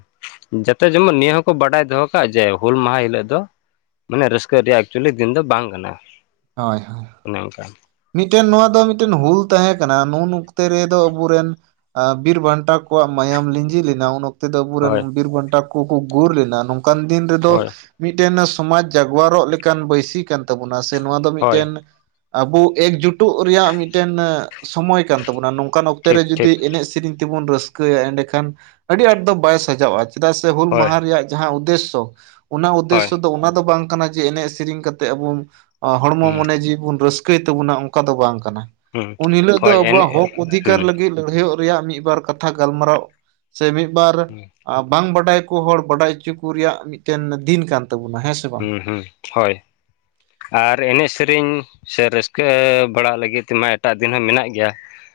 ᱡᱟᱛᱮ ᱡᱮᱢᱚᱱ ᱱᱤᱭᱟᱹ ᱦᱚᱸᱠᱚ ᱵᱟᱰᱟᱭ ᱫᱚᱦᱚ ᱠᱟᱜ ᱡᱮ ᱦᱩᱞ ᱢᱟᱦᱟ ᱦᱤᱞᱳᱜ ᱫᱚ᱾ ᱢᱟᱱᱮ ᱨᱟᱹᱥᱠᱟᱹ ᱨᱮᱭᱟᱜ ᱮᱠᱪᱩᱭᱮᱞᱤ ᱫᱤᱱ ᱫᱚ ᱵᱟᱝ ᱠᱟᱱᱟ᱾ ᱦᱳᱭ ᱦᱳᱭ ᱚᱱᱮ ᱚᱱᱠᱟ ᱢᱤᱫᱴᱮᱱ ᱱᱚᱣᱟ ᱫᱚ ᱢᱤᱫᱴᱮᱱ ᱦᱩᱞ ᱛᱟᱦᱮᱸ ᱠᱟᱱᱟ ᱱᱩᱱ ᱚᱠᱛᱮ ᱨᱮᱫᱚ ᱟᱵᱚᱨᱮᱱ᱾ ᱵᱤᱨ ᱵᱟᱱᱴᱟ ᱠᱚᱣᱟᱜ ᱢᱟᱭᱟᱢ ᱞᱤᱸᱡᱤ ᱞᱮᱱᱟ ᱩᱱ᱾ ᱛᱮ ᱫᱚ ᱦᱳᱭ ᱟᱵᱚᱨᱮᱱ ᱵᱤᱨ ᱵᱟᱱᱴᱟ ᱠᱚᱠᱚ ᱜᱩᱨ ᱞᱮᱱᱟ ᱱᱚᱝᱠᱟᱱ ᱫᱤᱱ ᱨᱮᱫᱚ᱾ ᱦᱳᱭ ᱢᱤᱫᱴᱮᱱ ᱥᱚᱢᱟᱡᱽ ᱡᱟᱜᱽᱣᱟᱨᱚᱜ ᱞᱮᱠᱟᱱ ᱵᱟᱹᱭᱥᱤ ᱠᱟᱱ ᱛᱟᱵᱚᱱᱟ ᱥᱮ ᱱᱚᱣᱟ ᱫᱚ ᱦᱳᱭ ᱢᱤᱫᱴᱮᱱ ᱟᱵᱚ᱾ ᱮᱠ ᱡᱩᱴᱩᱜ ᱨᱮᱭᱟᱜ ᱢᱤᱫᱴᱮᱱ ᱥᱚᱢᱚᱭ ᱠᱟᱱ ᱛᱟᱵᱚᱱᱟ ᱱᱚᱝᱠᱟᱱ ᱚᱠᱛᱮ ᱴᱷᱤᱠ ᱨᱮ ᱴᱷᱤᱠ ᱡᱩᱫᱤ ᱮᱱᱮᱡ ᱥᱮᱨᱮᱧ ᱛᱮᱵᱚᱱ ᱨᱟᱹᱥᱼᱼ ᱨᱤᱠᱟᱹᱭᱟ ᱮᱸᱰᱮᱠᱷᱟᱱ ᱟᱹᱰᱤ ᱟᱸᱴ ᱫᱚ ᱵᱟᱭ ᱥᱟᱡᱟᱜᱼᱟ ᱪᱮᱫᱟᱜ ᱥᱮ ᱦᱩᱞ ᱦᱳᱭ ᱢᱟᱦᱟ ᱨᱮᱭᱟᱜ ᱡᱟᱦᱟᱸ ᱩᱫᱽᱫᱮᱥᱚ᱾ ᱚᱱᱟ ᱦᱳᱭ ᱩᱫᱽᱫᱮᱥᱚ ᱫᱚ ᱚᱱᱟ ᱫᱚ ᱵᱟᱝ ᱠᱟᱱᱟ ᱡᱮ ᱮᱱᱮᱡ ᱥᱮᱨᱮᱧ ᱠᱟᱛᱮᱜ ᱟᱵᱚ ᱦᱚᱲᱢᱚ ᱦᱩᱸ ᱢᱚᱱᱮ ᱡᱤᱣᱤ ᱵᱚᱱ ᱨᱟᱹᱥᱼᱼ ᱛᱟᱵᱚᱱᱟ ᱚᱱᱠᱟ ᱫᱚ ᱵᱟᱝ ᱠᱟᱱᱟ ᱦᱩᱸ ᱩᱱ ᱦᱤᱞᱳᱜ ᱫᱚ ᱦᱳᱭ ᱟᱵᱚᱣᱟᱜ ᱮᱱᱮᱡ ᱦᱚᱠ ᱚᱫᱷᱤᱠᱟᱨ ᱦᱩᱸ ᱞᱟᱹᱜᱤᱫ᱾ ᱞᱟᱹᱲᱦᱟᱹᱭᱚᱜ ᱨᱮᱭᱟᱜ ᱢᱤᱫ ᱵᱟᱨ ᱠᱟᱛᱷᱟ ᱜᱟᱞᱢᱟᱨᱟᱣ ᱥᱮ ᱢᱤᱫ ᱵᱟᱨ ᱟᱸ᱾ ᱵᱟᱝ ᱵᱟᱰᱟᱭ ᱠᱚ ᱦᱚᱲ ᱵᱟᱰᱟᱭ ᱚᱪᱚ ᱠᱚ ᱨᱮᱭᱟᱜ ᱢᱤᱫᱴᱮᱱ ᱫᱤᱱ ᱠᱟᱱ ᱛᱟᱵᱚᱱᱟ ᱦᱮᱸ᱾ ᱥᱮ ᱵᱟᱝ ᱦᱩᱸ ᱦᱩᱸ ᱦᱳᱭ ᱟᱨ ᱮᱱᱮᱡ ᱥᱮᱨᱮᱧ ᱥᱮ ᱨᱟᱹᱥᱠᱟᱹ ᱵᱟᱲᱟᱜ ᱞᱟᱹᱜᱤᱫ ᱛᱮᱢᱟ ᱮᱴᱟᱜ ᱫᱤᱱ ᱦᱚᱸ ᱢᱮᱱᱟᱜ ᱜᱮᱭᱟ᱾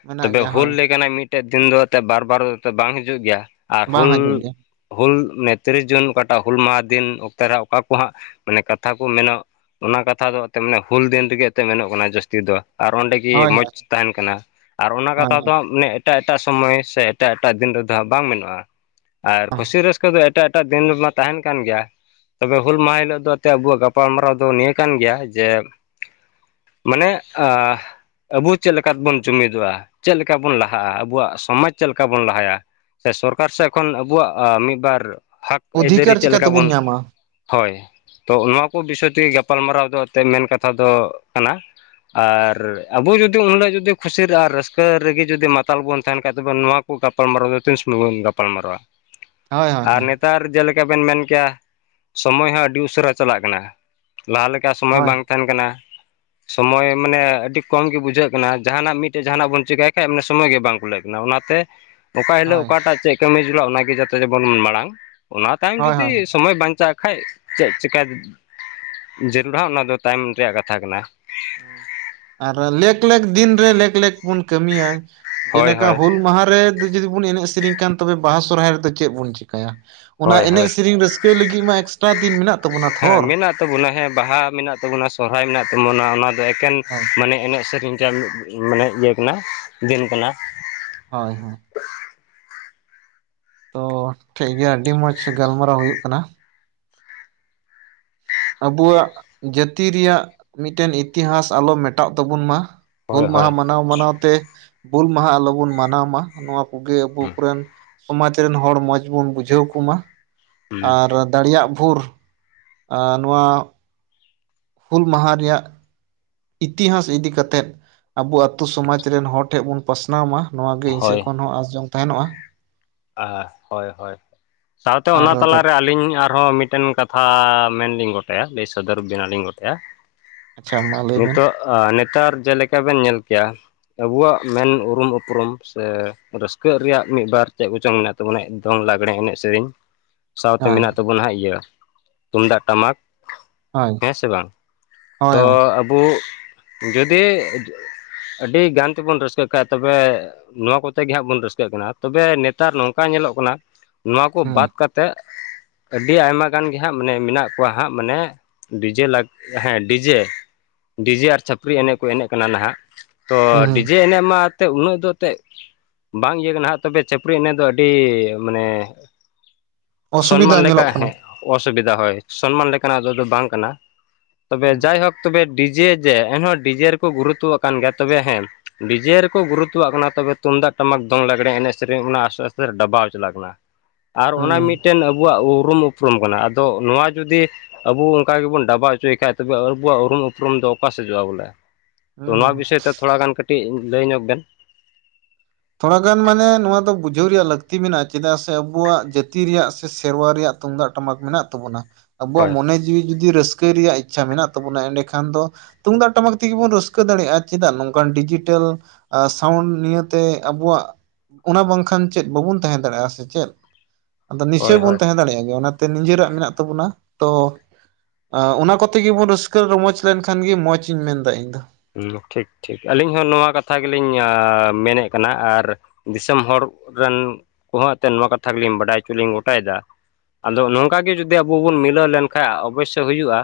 ᱢᱮᱱᱟᱜ ᱛᱚᱵᱮ ᱜᱮᱭᱟ ᱦᱩᱞ ᱦᱳᱭ ᱞᱮᱠᱟᱱᱟᱜ ᱢᱤᱫᱴᱮᱡ ᱫᱤᱱ ᱫᱚ ᱮᱱᱛᱮᱫ ᱵᱟᱨ ᱵᱟᱨ ᱵᱟᱝ ᱦᱤᱡᱩᱜ ᱜᱮᱭᱟ ᱟᱨ ᱵᱟᱝ ᱦᱩᱞ᱾ ᱦᱤᱡᱩᱜ ᱜᱮᱭᱟ ᱦᱩᱞ ᱛᱤᱨᱤᱥ ᱡᱩᱱ ᱚᱠᱟᱴᱟᱜ ᱦᱩᱞ ᱢᱟᱦᱟ ᱫᱤᱱ ᱚᱠᱛᱮ ᱨᱮ ᱚᱠᱟ᱾ ᱦᱟᱸᱜ ᱢᱟᱱᱮ ᱠᱟᱛᱷᱟ ᱠᱚ ᱢᱮᱱᱚᱜ ᱚᱱᱟ ᱠᱚᱦᱟᱸ ᱢᱟᱱᱮ ᱠᱟᱛᱷᱟ ᱠᱚ ᱢᱮᱱᱟ ᱚᱱᱟ ᱠᱟᱛᱷᱟ ᱫᱚ ᱮᱱᱛᱮ ᱢᱟᱱᱮ ᱦᱩᱞ ᱫᱤᱱ ᱨᱮᱜᱮ ᱮᱱᱛᱮᱫ ᱢᱮᱱᱚᱜ ᱠᱟᱱᱟ ᱡᱟᱹᱥᱛᱤ ᱫᱚ᱾ ᱟᱨ ᱚᱸᱰᱮ ᱜᱮ ᱦᱳᱭ ᱢᱚᱡᱽ ᱦᱳᱭ ᱛᱟᱦᱮᱱ ᱠᱟᱱᱟ ᱟᱨ ᱚᱱᱟ ᱦᱳᱭ ᱠᱟᱛᱷᱟ ᱦᱳᱭ᱾ ᱫᱚ ᱢᱟᱱᱮ᱾ ᱮᱴᱟᱜ ᱮᱴᱟᱜ ᱥᱚᱢᱚᱭ ᱥᱮ ᱮᱴᱟᱜ ᱮᱴᱟᱜ ᱫᱤᱱ ᱨᱮᱫᱚ ᱦᱟᱸᱜ ᱵᱟᱝ ᱢᱮᱱᱚᱜᱼᱟ ᱟᱨ ᱠᱷᱩᱥᱤ ᱨᱟᱹᱥᱼᱼ ᱮᱴᱟᱜ ᱮᱴᱟᱜ ᱫᱤᱱ ᱨᱮ ᱢᱟ ᱛᱟᱦᱮᱱ ᱠᱟᱱ ᱜᱮᱭᱟ᱾ ᱛᱚᱵᱮ ᱦᱩᱞ ᱢᱟᱦᱟ ᱦᱤᱞᱳᱜ ᱫᱚ ᱮᱱᱛ ᱟᱵᱚᱣᱟᱜ ᱜᱟᱯᱟᱞᱢᱟᱨᱟᱣ ᱫᱚ ᱱᱤᱭᱟᱹ ᱠᱟᱱ ᱜᱮᱭᱟ ᱡᱮ᱾ ᱢᱟᱱᱮ ᱟᱸ᱾ ᱟᱵᱚ ᱪᱮᱫ ᱞᱮᱠᱟ ᱵᱚᱱ ᱡᱩᱢᱤᱫᱚᱜᱼᱟ ᱪᱮᱫ ᱞᱮᱠᱟ ᱵᱚᱱ ᱞᱟᱦᱟᱜᱼᱟ ᱟᱵᱚᱣᱟᱜ ᱥᱚᱢᱟᱡᱽ ᱪᱮᱫ ᱞᱮᱠᱟ ᱵᱚᱱ ᱞᱟᱦᱟᱭᱟ᱾ ᱥᱮ ᱥᱚᱨᱠᱟᱨ ᱥᱮᱫ ᱠᱷᱚᱱ ᱟᱵᱚᱣᱟᱜ ᱢᱤᱫ ᱵᱟᱨ ᱦᱚᱠ ᱟᱹᱭᱫᱟᱹᱨᱤ ᱚᱫᱷᱤᱠᱟᱨ ᱪᱤᱠᱟ ᱪᱮᱫᱠᱟ ᱛᱮᱵᱚᱱ ᱵᱚᱱ᱾ ᱧᱟᱢᱟ ᱦᱳᱭ ᱛᱚ ᱚᱱᱟᱠᱚ ᱵᱤᱥᱚᱭ ᱛᱮᱜᱮ ᱜᱟᱯᱟᱞᱢᱟᱨᱟᱣ ᱫᱚ ᱮᱱᱛᱮᱫ ᱢᱮᱱ ᱠᱟᱛᱷᱟ ᱫᱚ ᱠᱟᱱᱟ᱾ ᱟᱨ ᱦᱩᱸ ᱟᱵᱚ ᱡᱩᱫᱤ᱾ ᱩᱱᱞᱟᱹ ᱡᱩᱫᱤ ᱠᱩᱥᱤ ᱟᱨ ᱨᱟᱹᱥᱠᱟᱹ ᱨᱮᱜᱮ ᱡᱩᱫᱤ ᱢᱟᱛᱟᱞ ᱵᱚᱱ ᱛᱟᱦᱮᱸᱱ ᱠᱷᱟᱱ, ᱛᱚᱵᱮ ᱱᱚᱣᱟ ᱠᱚ ᱜᱟᱯᱟᱞ ᱢᱟᱨᱟᱣ ᱫᱚ ᱛᱤᱸᱥ ᱦᱚᱸ ᱵᱟᱱ। ᱜᱟᱯᱟᱞᱢᱟᱨᱟᱣᱟ, ᱦᱳᱭ ᱦᱳᱭ ᱟᱨ ᱦᱳᱭ ᱱᱮᱛᱟᱨ ᱡᱮ ᱞᱮᱠᱟ ᱵᱮᱱ ᱢᱮᱱ ᱠᱮᱭᱟ ᱾ ᱥᱚᱢᱚᱭ ᱦᱚᱸ, ᱟᱹᱰᱤ ᱩᱥᱟᱹᱨᱟ ᱪᱟᱞᱟᱜ ᱠᱟᱱᱟ, ᱞᱟᱦᱟ ᱞᱮᱠᱟ, ᱥᱚᱢᱚᱭ ᱦᱳᱭ ᱵᱟᱝ ᱛᱟᱦᱮᱱ ᱠᱟᱱᱟ ᱾ ᱥᱚᱢᱳᱭ ᱢᱟᱱᱮ, ᱟᱹᱰᱤ ᱠᱚᱢ ᱜᱮ, ᱵᱩᱡᱷᱟᱹᱜ ᱠᱟᱱᱟ ᱾ ᱡᱟᱦᱟᱸᱱᱟᱜ ᱢᱤᱫᱴᱮᱡ, ᱡᱟᱦᱟᱸᱱᱟᱜ ᱵᱚᱱ, ᱪᱮᱠᱟᱭ ᱠᱷᱟᱡ, ᱢᱟᱱᱮ ᱥᱚᱢᱚᱭ ᱜᱮ, ᱵᱟᱝ ᱠᱩᱞᱟᱹᱜᱼᱟ ᱾ ᱱᱟ, ᱚᱱᱟᱛᱮ ᱚᱠᱟ ᱦᱤᱞᱳᱜ, ᱚᱠᱟ ᱴᱟᱜ, ᱪᱮᱫ ᱠᱟᱹᱢᱤ ᱡᱚᱞᱟ ᱾ ᱚᱱᱟ ᱜᱮ, ᱡᱚᱛᱚ ᱡᱮᱢᱚᱱ ᱢᱟᱲᱟᱝ, ᱚᱱᱟ ᱛᱟᱭᱚᱢ, ᱦᱳᱭ ᱡᱩᱫᱤ ᱦᱳᱭ ᱥᱚᱢᱚᱭ ᱵᱟᱧᱪᱟᱜ ᱠᱷᱟᱱᱡ, ᱪᱮᱫ ᱪᱤᱠᱟᱹ, ᱡᱟᱹᱨᱩᱲᱟ ᱾ ᱚᱱᱟ ᱫᱚ, ᱛᱟᱭᱚᱢ ᱨᱮᱭᱟᱜ, ᱠᱟᱛᱷᱟ ᱠᱟᱱᱟ ᱾ ᱦᱳᱭ ᱟᱨ, ᱞᱮᱠ ᱞᱮᱠ ᱫᱤᱱ ᱨᱮ, ᱞᱮᱠ ᱞᱮᱠ ᱵᱚᱱ, ᱠᱟᱹᱢᱤᱭᱟ ᱾ ᱦᱳᱭ ᱡᱮᱞᱮᱠᱟ ᱦᱳᱭ ᱦᱩᱞ ᱢᱟᱦᱟ ᱨᱮ, ᱡᱩᱫᱤ ᱵᱚᱱ, ᱮᱱᱮᱡ ᱥᱮᱨᱮᱧ ᱠᱷᱟᱱ, ᱛᱚᱵᱮ, ᱵᱟᱦᱟ ᱥᱚᱨᱦᱟᱭ ᱨᱮᱫᱚ, ᱪᱮᱫ ᱵᱚᱱ, ᱪᱤᱠᱟᱹᱭᱟ? ᱚᱱᱟ, ᱦᱳᱭ ᱮᱱᱮᱡ ᱦᱳᱭ ᱥᱮᱨᱮᱧ ᱨᱟᱹᱥᱠᱟᱹ ᱞᱟᱹᱜᱤᱫ ᱢᱟ, ᱮᱠᱥᱴᱨᱟ ᱫᱤᱱ ᱢᱮᱱᱟᱜ ᱛᱟᱵᱚᱱᱟ ᱦᱮᱸ, ᱛᱷᱚᱨ ᱢᱮᱱᱟᱜ ᱛᱟᱵᱚᱱᱟ ᱾ ᱦᱮᱸ ᱵᱟᱦᱟ ᱢᱮᱱᱟᱜ ᱛᱟᱵᱚᱱᱟ, ᱥᱚᱦᱨᱟᱭ ᱢᱮᱱᱟᱜ ᱛᱟᱵᱚᱱᱟ ᱾ ᱚᱱᱟ ᱫᱚ, ᱮᱠᱮᱱ ᱦᱳᱭ ᱢᱟᱱᱮ, ᱮᱱᱮᱡ ᱥᱮᱨᱮᱧ ᱨᱮᱭᱟᱜ ᱢᱤᱫ ᱢᱟᱱᱮ, ᱤᱭᱟᱹ ᱠᱟᱱᱟ, ᱫᱤᱱ ᱠᱟᱱᱟ ᱾ ᱦᱳᱭ, ᱦᱳᱭ ᱾ ᱛᱚ, ᱴᱷᱤᱠ ᱜᱮᱭᱟ, ᱟᱹᱰᱤ ᱢᱚᱸᱡᱽ ᱜᱟᱞᱢᱟᱨᱟᱣ ᱦᱩᱭᱩᱜ ᱠᱟᱱᱟ ᱾ ᱟᱵᱩᱣᱟᱜ, ᱡᱟᱹᱛᱤ ᱨᱮᱭᱟᱜ, ᱢᱤᱫᱴᱮᱱ ᱤᱛᱤᱦᱟᱥ, ᱟᱞᱚ ᱢᱮᱴᱟᱜ ᱛᱟᱵᱚᱱ ᱢᱟ ᱾ ᱦᱳᱭ ᱦᱩᱞ ᱢᱟᱦᱟ, ᱦᱳᱭ ᱢᱟᱱᱟᱣ ᱢᱟᱱᱟᱣ ᱛᱮ, ᱵᱩᱞ ᱢᱟᱦᱟ, ᱟᱞᱚ ᱵᱚᱱ ᱢᱟᱱᱟᱣ ᱢᱟ, ᱱᱚᱣᱟ ᱠᱚᱜᱮ, ᱟᱵᱚ, ᱠᱚ ᱨᱮᱱ ᱥᱚᱢᱟᱡᱽ ᱨᱮᱱ, ᱦᱚᱲ ᱢᱚᱡᱽ ᱵᱚᱱ, ᱵᱩᱡᱷᱟᱹᱣ ᱠᱚᱢᱟ ᱾ ᱟᱨ ᱫᱟᱲᱮᱭᱟᱜ ᱵᱷᱳᱨ ᱟᱨ ᱱᱚᱣᱟ ᱦᱩᱞ ᱢᱟᱦᱟ ᱨᱮᱭᱟᱜ, ᱤᱛᱤᱦᱟᱥ ᱤᱫᱤ ᱠᱟᱛᱮᱫ, ᱟᱵᱚ, ᱟᱹᱛᱩ ᱥᱚᱢᱟᱡᱽ ᱨᱮᱱ, ᱦᱚᱲ ᱴᱷᱮᱱ ᱵᱚᱱ, ᱯᱟᱥᱱᱟᱣ ᱢᱟ ᱾ ᱱᱚᱣᱟ ᱜᱮ, ᱤᱧ ᱥᱮᱫ ᱠᱷᱚᱱ ᱦᱚᱸ, ᱟᱸᱥ ᱡᱚᱝ ᱛᱟᱦᱮᱱᱚᱜᱼᱟ ᱾ ᱟᱦ, ᱦᱳᱭ ᱦᱳᱭ, ᱥᱟᱶᱛᱮ ᱟᱨ ᱚᱱᱟ ᱛᱟᱞᱟᱨᱮ, ᱟᱹᱞᱤᱧ ᱟᱨ ᱟᱨᱦᱚᱸ, ᱢᱤᱫᱴᱮᱱ ᱠᱟᱛᱷᱟ ᱢᱮᱱ ᱞᱤᱧ, ᱜᱚᱴᱟᱭᱟ ᱾ ᱞᱟᱹᱭ ᱥᱚᱫᱚᱨ ᱵᱮᱱᱟ ᱞᱤᱧ, ᱜᱚᱴᱟᱭᱟ ᱾ ᱟᱪᱪᱷᱟ, ᱢᱟ ᱞᱟᱹᱭ ᱵᱮᱱ? ᱱᱮᱛᱟᱨ ᱪᱮᱫ ᱞᱮᱠᱟ, ᱵᱮᱱ ᱧᱮᱞ ᱠᱮᱭᱟ? ᱟᱵᱚᱣᱟᱜ, ᱢᱮᱱ ᱩᱨᱩᱢ ᱩᱯᱨᱩᱢ ᱥᱮ, ᱨᱟᱹᱥᱠᱟᱹᱜ ᱨᱮᱭᱟᱜ, ᱢᱤᱫ ᱵᱟᱨ ᱪᱮᱫ ᱠᱚᱪᱚᱝ ᱢᱮᱱᱟᱜ ᱛᱟᱵᱚᱱᱟ, ᱫᱚᱝ ᱞᱟᱜᱽᱲᱮ, ᱮᱱᱮᱡ ᱥᱮᱨᱮᱧ, ᱦᱮᱸ ᱥᱟᱶᱛᱮ ᱦᱳᱭ ᱢᱮᱱᱟᱜ ᱛᱟᱵᱚᱱᱟ, ᱤᱭᱟᱹ᱾ ᱛᱩᱢᱫᱟᱜ ᱴᱟᱢᱟᱠ, ᱦᱳᱭ ᱦᱮᱸ ᱥᱮ ᱵᱟᱝ, ᱛᱚ ᱦᱳᱭ ᱟᱵᱚ ᱡᱩᱫᱤ, ᱟᱹᱰᱤ ᱜᱟᱱ ᱛᱮᱵᱚᱱ, ᱨᱟᱹᱥᱠᱟᱹᱜ ᱠᱷᱟᱡ, ᱛᱚᱵᱮ, ᱱᱚᱣᱟ ᱠᱚᱛᱮ ᱜᱮ ᱦᱟᱸᱜ, ᱵᱚᱱ ᱨᱟᱹᱥᱠᱟᱹᱜ ᱠᱟᱱᱟ, ᱛᱚᱵᱮ ᱱᱮᱛ ᱛᱟᱨ, ᱱᱚᱝᱠᱟ ᱧᱮᱞᱚᱜ ᱠᱟᱱᱟ, ᱱᱚᱣᱟ ᱠᱚ ᱦᱩᱸ ᱵᱟᱫ ᱠᱟᱛᱮ, ᱟᱹᱰᱤ ᱟᱭᱢᱟ, ᱜᱟᱱ ᱜᱮ ᱦᱟᱸᱜ, ᱢᱟᱱᱮ, ᱢᱮᱱᱟᱜ ᱠᱚᱣᱟ ᱦᱟᱸᱜ, ᱢᱟᱱᱮ, ᱰᱤᱡᱮ, ᱞᱟᱜᱽ ᱦᱮᱸᱻ ᱰᱤᱡᱮ ᱰᱤᱡᱮ ᱟᱨ ᱪᱷᱟᱹᱯᱨᱤ ᱮᱱᱮᱡ ᱠᱚ, ᱦᱩᱸ ᱮᱱᱮᱡ ᱠᱟᱱᱟ ᱱᱷᱟᱜ, ᱛᱚ, ᱦᱩᱸ ᱰᱤᱡᱮ ᱮᱱᱮᱡ ᱢᱟ, ᱩᱱᱟᱹᱜ ᱫᱚ, ᱮᱱᱛᱮᱫ ᱵᱟᱝ, ᱤᱭᱟᱹ ᱠᱟᱱᱟ ᱦᱟᱸᱜ, ᱛᱚᱵᱮ ᱪᱷᱟᱯᱨᱤ ᱮᱱᱮᱡ ᱫᱚ, ᱟᱹᱰᱤ ᱢᱟᱱᱮ, ᱚᱥᱩᱵᱤᱫᱟ ᱥᱚᱱᱢᱟᱱ ᱞᱮᱠᱟ ᱧᱮᱞᱚᱜ ᱠᱟᱱᱟ ᱦᱮᱸ ᱾ ᱚᱥᱩᱵᱤᱫᱟ ᱦᱳᱭ, ᱥᱚᱱᱢᱟᱱ ᱞᱮᱠᱟᱱᱟᱜ ᱫᱚ, ᱵᱟᱝ ᱠᱟᱱᱟ ᱾ ᱛᱚᱵᱮ, ᱦᱩᱸ ᱡᱟᱭᱦᱳᱠ ᱛᱚᱵᱮ, ᱰᱤᱡᱮ ᱡᱮ, ᱮᱱᱦᱚᱸ ᱰᱤᱡᱮ ᱨᱮᱠᱚ, ᱜᱩᱨᱩᱛᱭᱚ ᱟᱠᱟᱱ ᱜᱮᱭᱟ ᱾ ᱛᱚᱵᱮ ᱦᱮᱸ ᱰᱤᱡᱮ ᱨᱮᱠᱚ, ᱜᱩᱨᱩᱛᱚᱣᱟᱜ ᱟᱠᱟᱱᱟ, ᱛᱚᱵᱮ, ᱛᱩᱢᱫᱟᱜ ᱴᱟᱢᱟᱠ, ᱫᱚᱝ ᱞᱟᱜᱽᱲᱮ, ᱮᱱᱮᱡ ᱥᱮ ᱥᱮᱨᱮᱧ, ᱚᱱᱟ, ᱟᱥᱛᱮ, ᱟᱥᱛᱮ ᱰᱟᱵᱟᱣ, ᱪᱟᱞᱟᱜ ᱠᱟᱱᱟ ᱾ ᱟᱨ ᱚᱱᱟ, ᱦᱩᱸ ᱢᱤᱫᱴᱮᱱ ᱟᱵᱚᱣᱟᱜ ᱩᱨᱩᱢ ᱩᱯᱨᱩᱢ ᱠᱟᱱᱟ ᱾ ᱟᱫᱚ, ᱱᱚᱣᱟ ᱡᱩᱫᱤ ᱟᱵᱚ, ᱚᱱᱠᱟ ᱜᱮᱵᱚᱱ, ᱰᱟᱵᱟᱣ ᱚᱪᱚᱭᱮ ᱠᱷᱟᱡ, ᱛᱚᱵᱮ, ᱟᱵᱚᱣᱟᱜ ᱩᱨᱩᱢ, ᱩᱯᱨᱩᱢ ᱫᱚ ᱚᱠᱟ, ᱥᱮᱪᱚᱜᱼᱟ ᱾ ᱵᱚᱞᱮ ᱛᱚ, ᱦᱩᱸ ᱱᱚᱣᱟ ᱦᱩᱸ ᱵᱤᱥᱚᱭ ᱛᱮ, ᱛᱷᱚᱲᱟ ᱜᱟᱱ ᱠᱟᱹᱴᱤᱡ, ᱞᱟᱹᱭ ᱧᱚᱜ ᱵᱮᱱ ᱾ ᱛᱷᱚᱲᱟ ᱜᱟᱱ ᱢᱟᱱᱮ, ᱱᱚᱣᱟ ᱫᱚ, ᱵᱩᱡᱷᱟᱹᱣ ᱨᱮᱭᱟᱜ ᱞᱟᱹᱠᱛᱤ ᱢᱮᱱᱟᱜᱼᱟ ᱾ ᱪᱮᱫᱟᱜ ᱥᱮ, ᱟᱵᱩᱣᱟᱜ ᱡᱟᱹᱛᱤ ᱨᱮᱭᱟᱜ, ᱥᱮ ᱥᱮᱨᱣᱟ ᱨᱮᱭᱟᱜ ᱛᱩᱢᱫᱟᱜ ᱴᱟᱢᱟᱠ, ᱢᱮᱱᱟᱜ ᱛᱟᱵᱚᱱᱟ ᱾ ᱟᱵᱚᱣᱟᱜ ᱦᱳᱭ ᱢᱚᱱᱮ, ᱡᱤᱣᱤ ᱡᱩᱫᱤ, ᱨᱟᱹᱥᱠᱟᱹ ᱨᱮᱭᱟᱜ ᱤᱪᱪᱷᱟ ᱢᱮᱱᱟᱜ ᱛᱟᱵᱚᱱᱟ, ᱮᱸᱰᱮᱠᱷᱟᱱ ᱫᱚ ᱛᱩᱢᱫᱟᱜ ᱴᱟᱢᱟᱠ ᱛᱮᱜᱮ, ᱵᱚᱱ ᱨᱟᱹᱥᱠᱟᱹ ᱫᱟᱲᱮᱭᱟᱜᱼᱟ ᱾ ᱪᱮᱫᱟᱜ? ᱱᱚᱝᱠᱟᱱ ᱰᱤᱡᱤᱴᱮᱞ, ᱥᱟᱣᱩᱱᱰ ᱱᱤᱭᱟᱹ ᱛᱮ ᱟᱵᱚᱣᱟᱜ ᱚᱱᱟ ᱵᱟᱝᱠᱷᱟᱱ ᱪᱮᱫ ᱵᱟᱵᱚᱱ ᱛᱟᱦᱮᱸ ᱫᱟᱲᱮᱭᱟᱜ-ᱟ ᱥᱮ ᱪᱮᱫ? ᱟᱫᱚ ᱦᱳᱭ ᱱᱤᱥᱪᱳᱭ ᱦᱳᱭ ᱵᱚᱱ ᱛᱟᱦᱮᱸ ᱫᱟᱲᱮᱭᱟᱜ ᱜᱮᱭᱟ ᱚᱱᱟᱛᱮ ᱱᱤᱡᱮᱨᱟᱜ ᱢᱮᱱᱟᱜ ᱛᱟᱵᱚᱱᱟ᱾ᱛᱚ ᱮ ᱚᱱᱟ ᱠᱚᱛᱮ ᱜᱮᱵᱚᱱ ᱨᱟᱹᱥᱠᱟᱹ ᱨᱚᱢᱚᱡᱽ ᱞᱮᱱᱠᱷᱟᱱ ᱜᱮ ᱢᱚᱸᱡᱽ ᱤᱧ ᱢᱮᱱᱫᱟ ᱤᱧ ᱫᱚ᱾ ᱦᱩᱸ ᱴᱷᱤᱠ ᱴᱷᱤᱠ ᱟᱹᱞᱤᱧ ᱦᱚᱸ ᱱᱚᱣᱟ ᱠᱟᱛᱷᱟ ᱜᱤᱞᱤᱧ ᱢᱮᱱᱮᱫ ᱠᱟᱱᱟ, ᱟᱨ ᱫᱤᱥᱚᱢ ᱦᱚᱲ ᱨᱮᱱ ᱠᱚᱦᱚᱸ ᱮᱱᱛᱮᱫ ᱱᱚᱣᱟ ᱠᱟᱛᱷᱟ ᱜᱮᱞᱤᱧ ᱵᱟᱰᱟᱭ ᱦᱚᱪᱚ ᱞᱤᱧ ᱜᱚᱴᱟᱭᱮᱫᱟ ᱟᱫᱚ ᱱᱚᱝᱠᱟ ᱜᱮ ᱡᱩᱫᱤ ᱟᱵᱚ ᱵᱚᱱ ᱢᱤᱞᱟᱹᱣ ᱞᱮᱱᱠᱷᱟᱡ ᱚᱵᱚᱥᱥᱚᱭ ᱦᱩᱭᱩᱜ-ᱟ,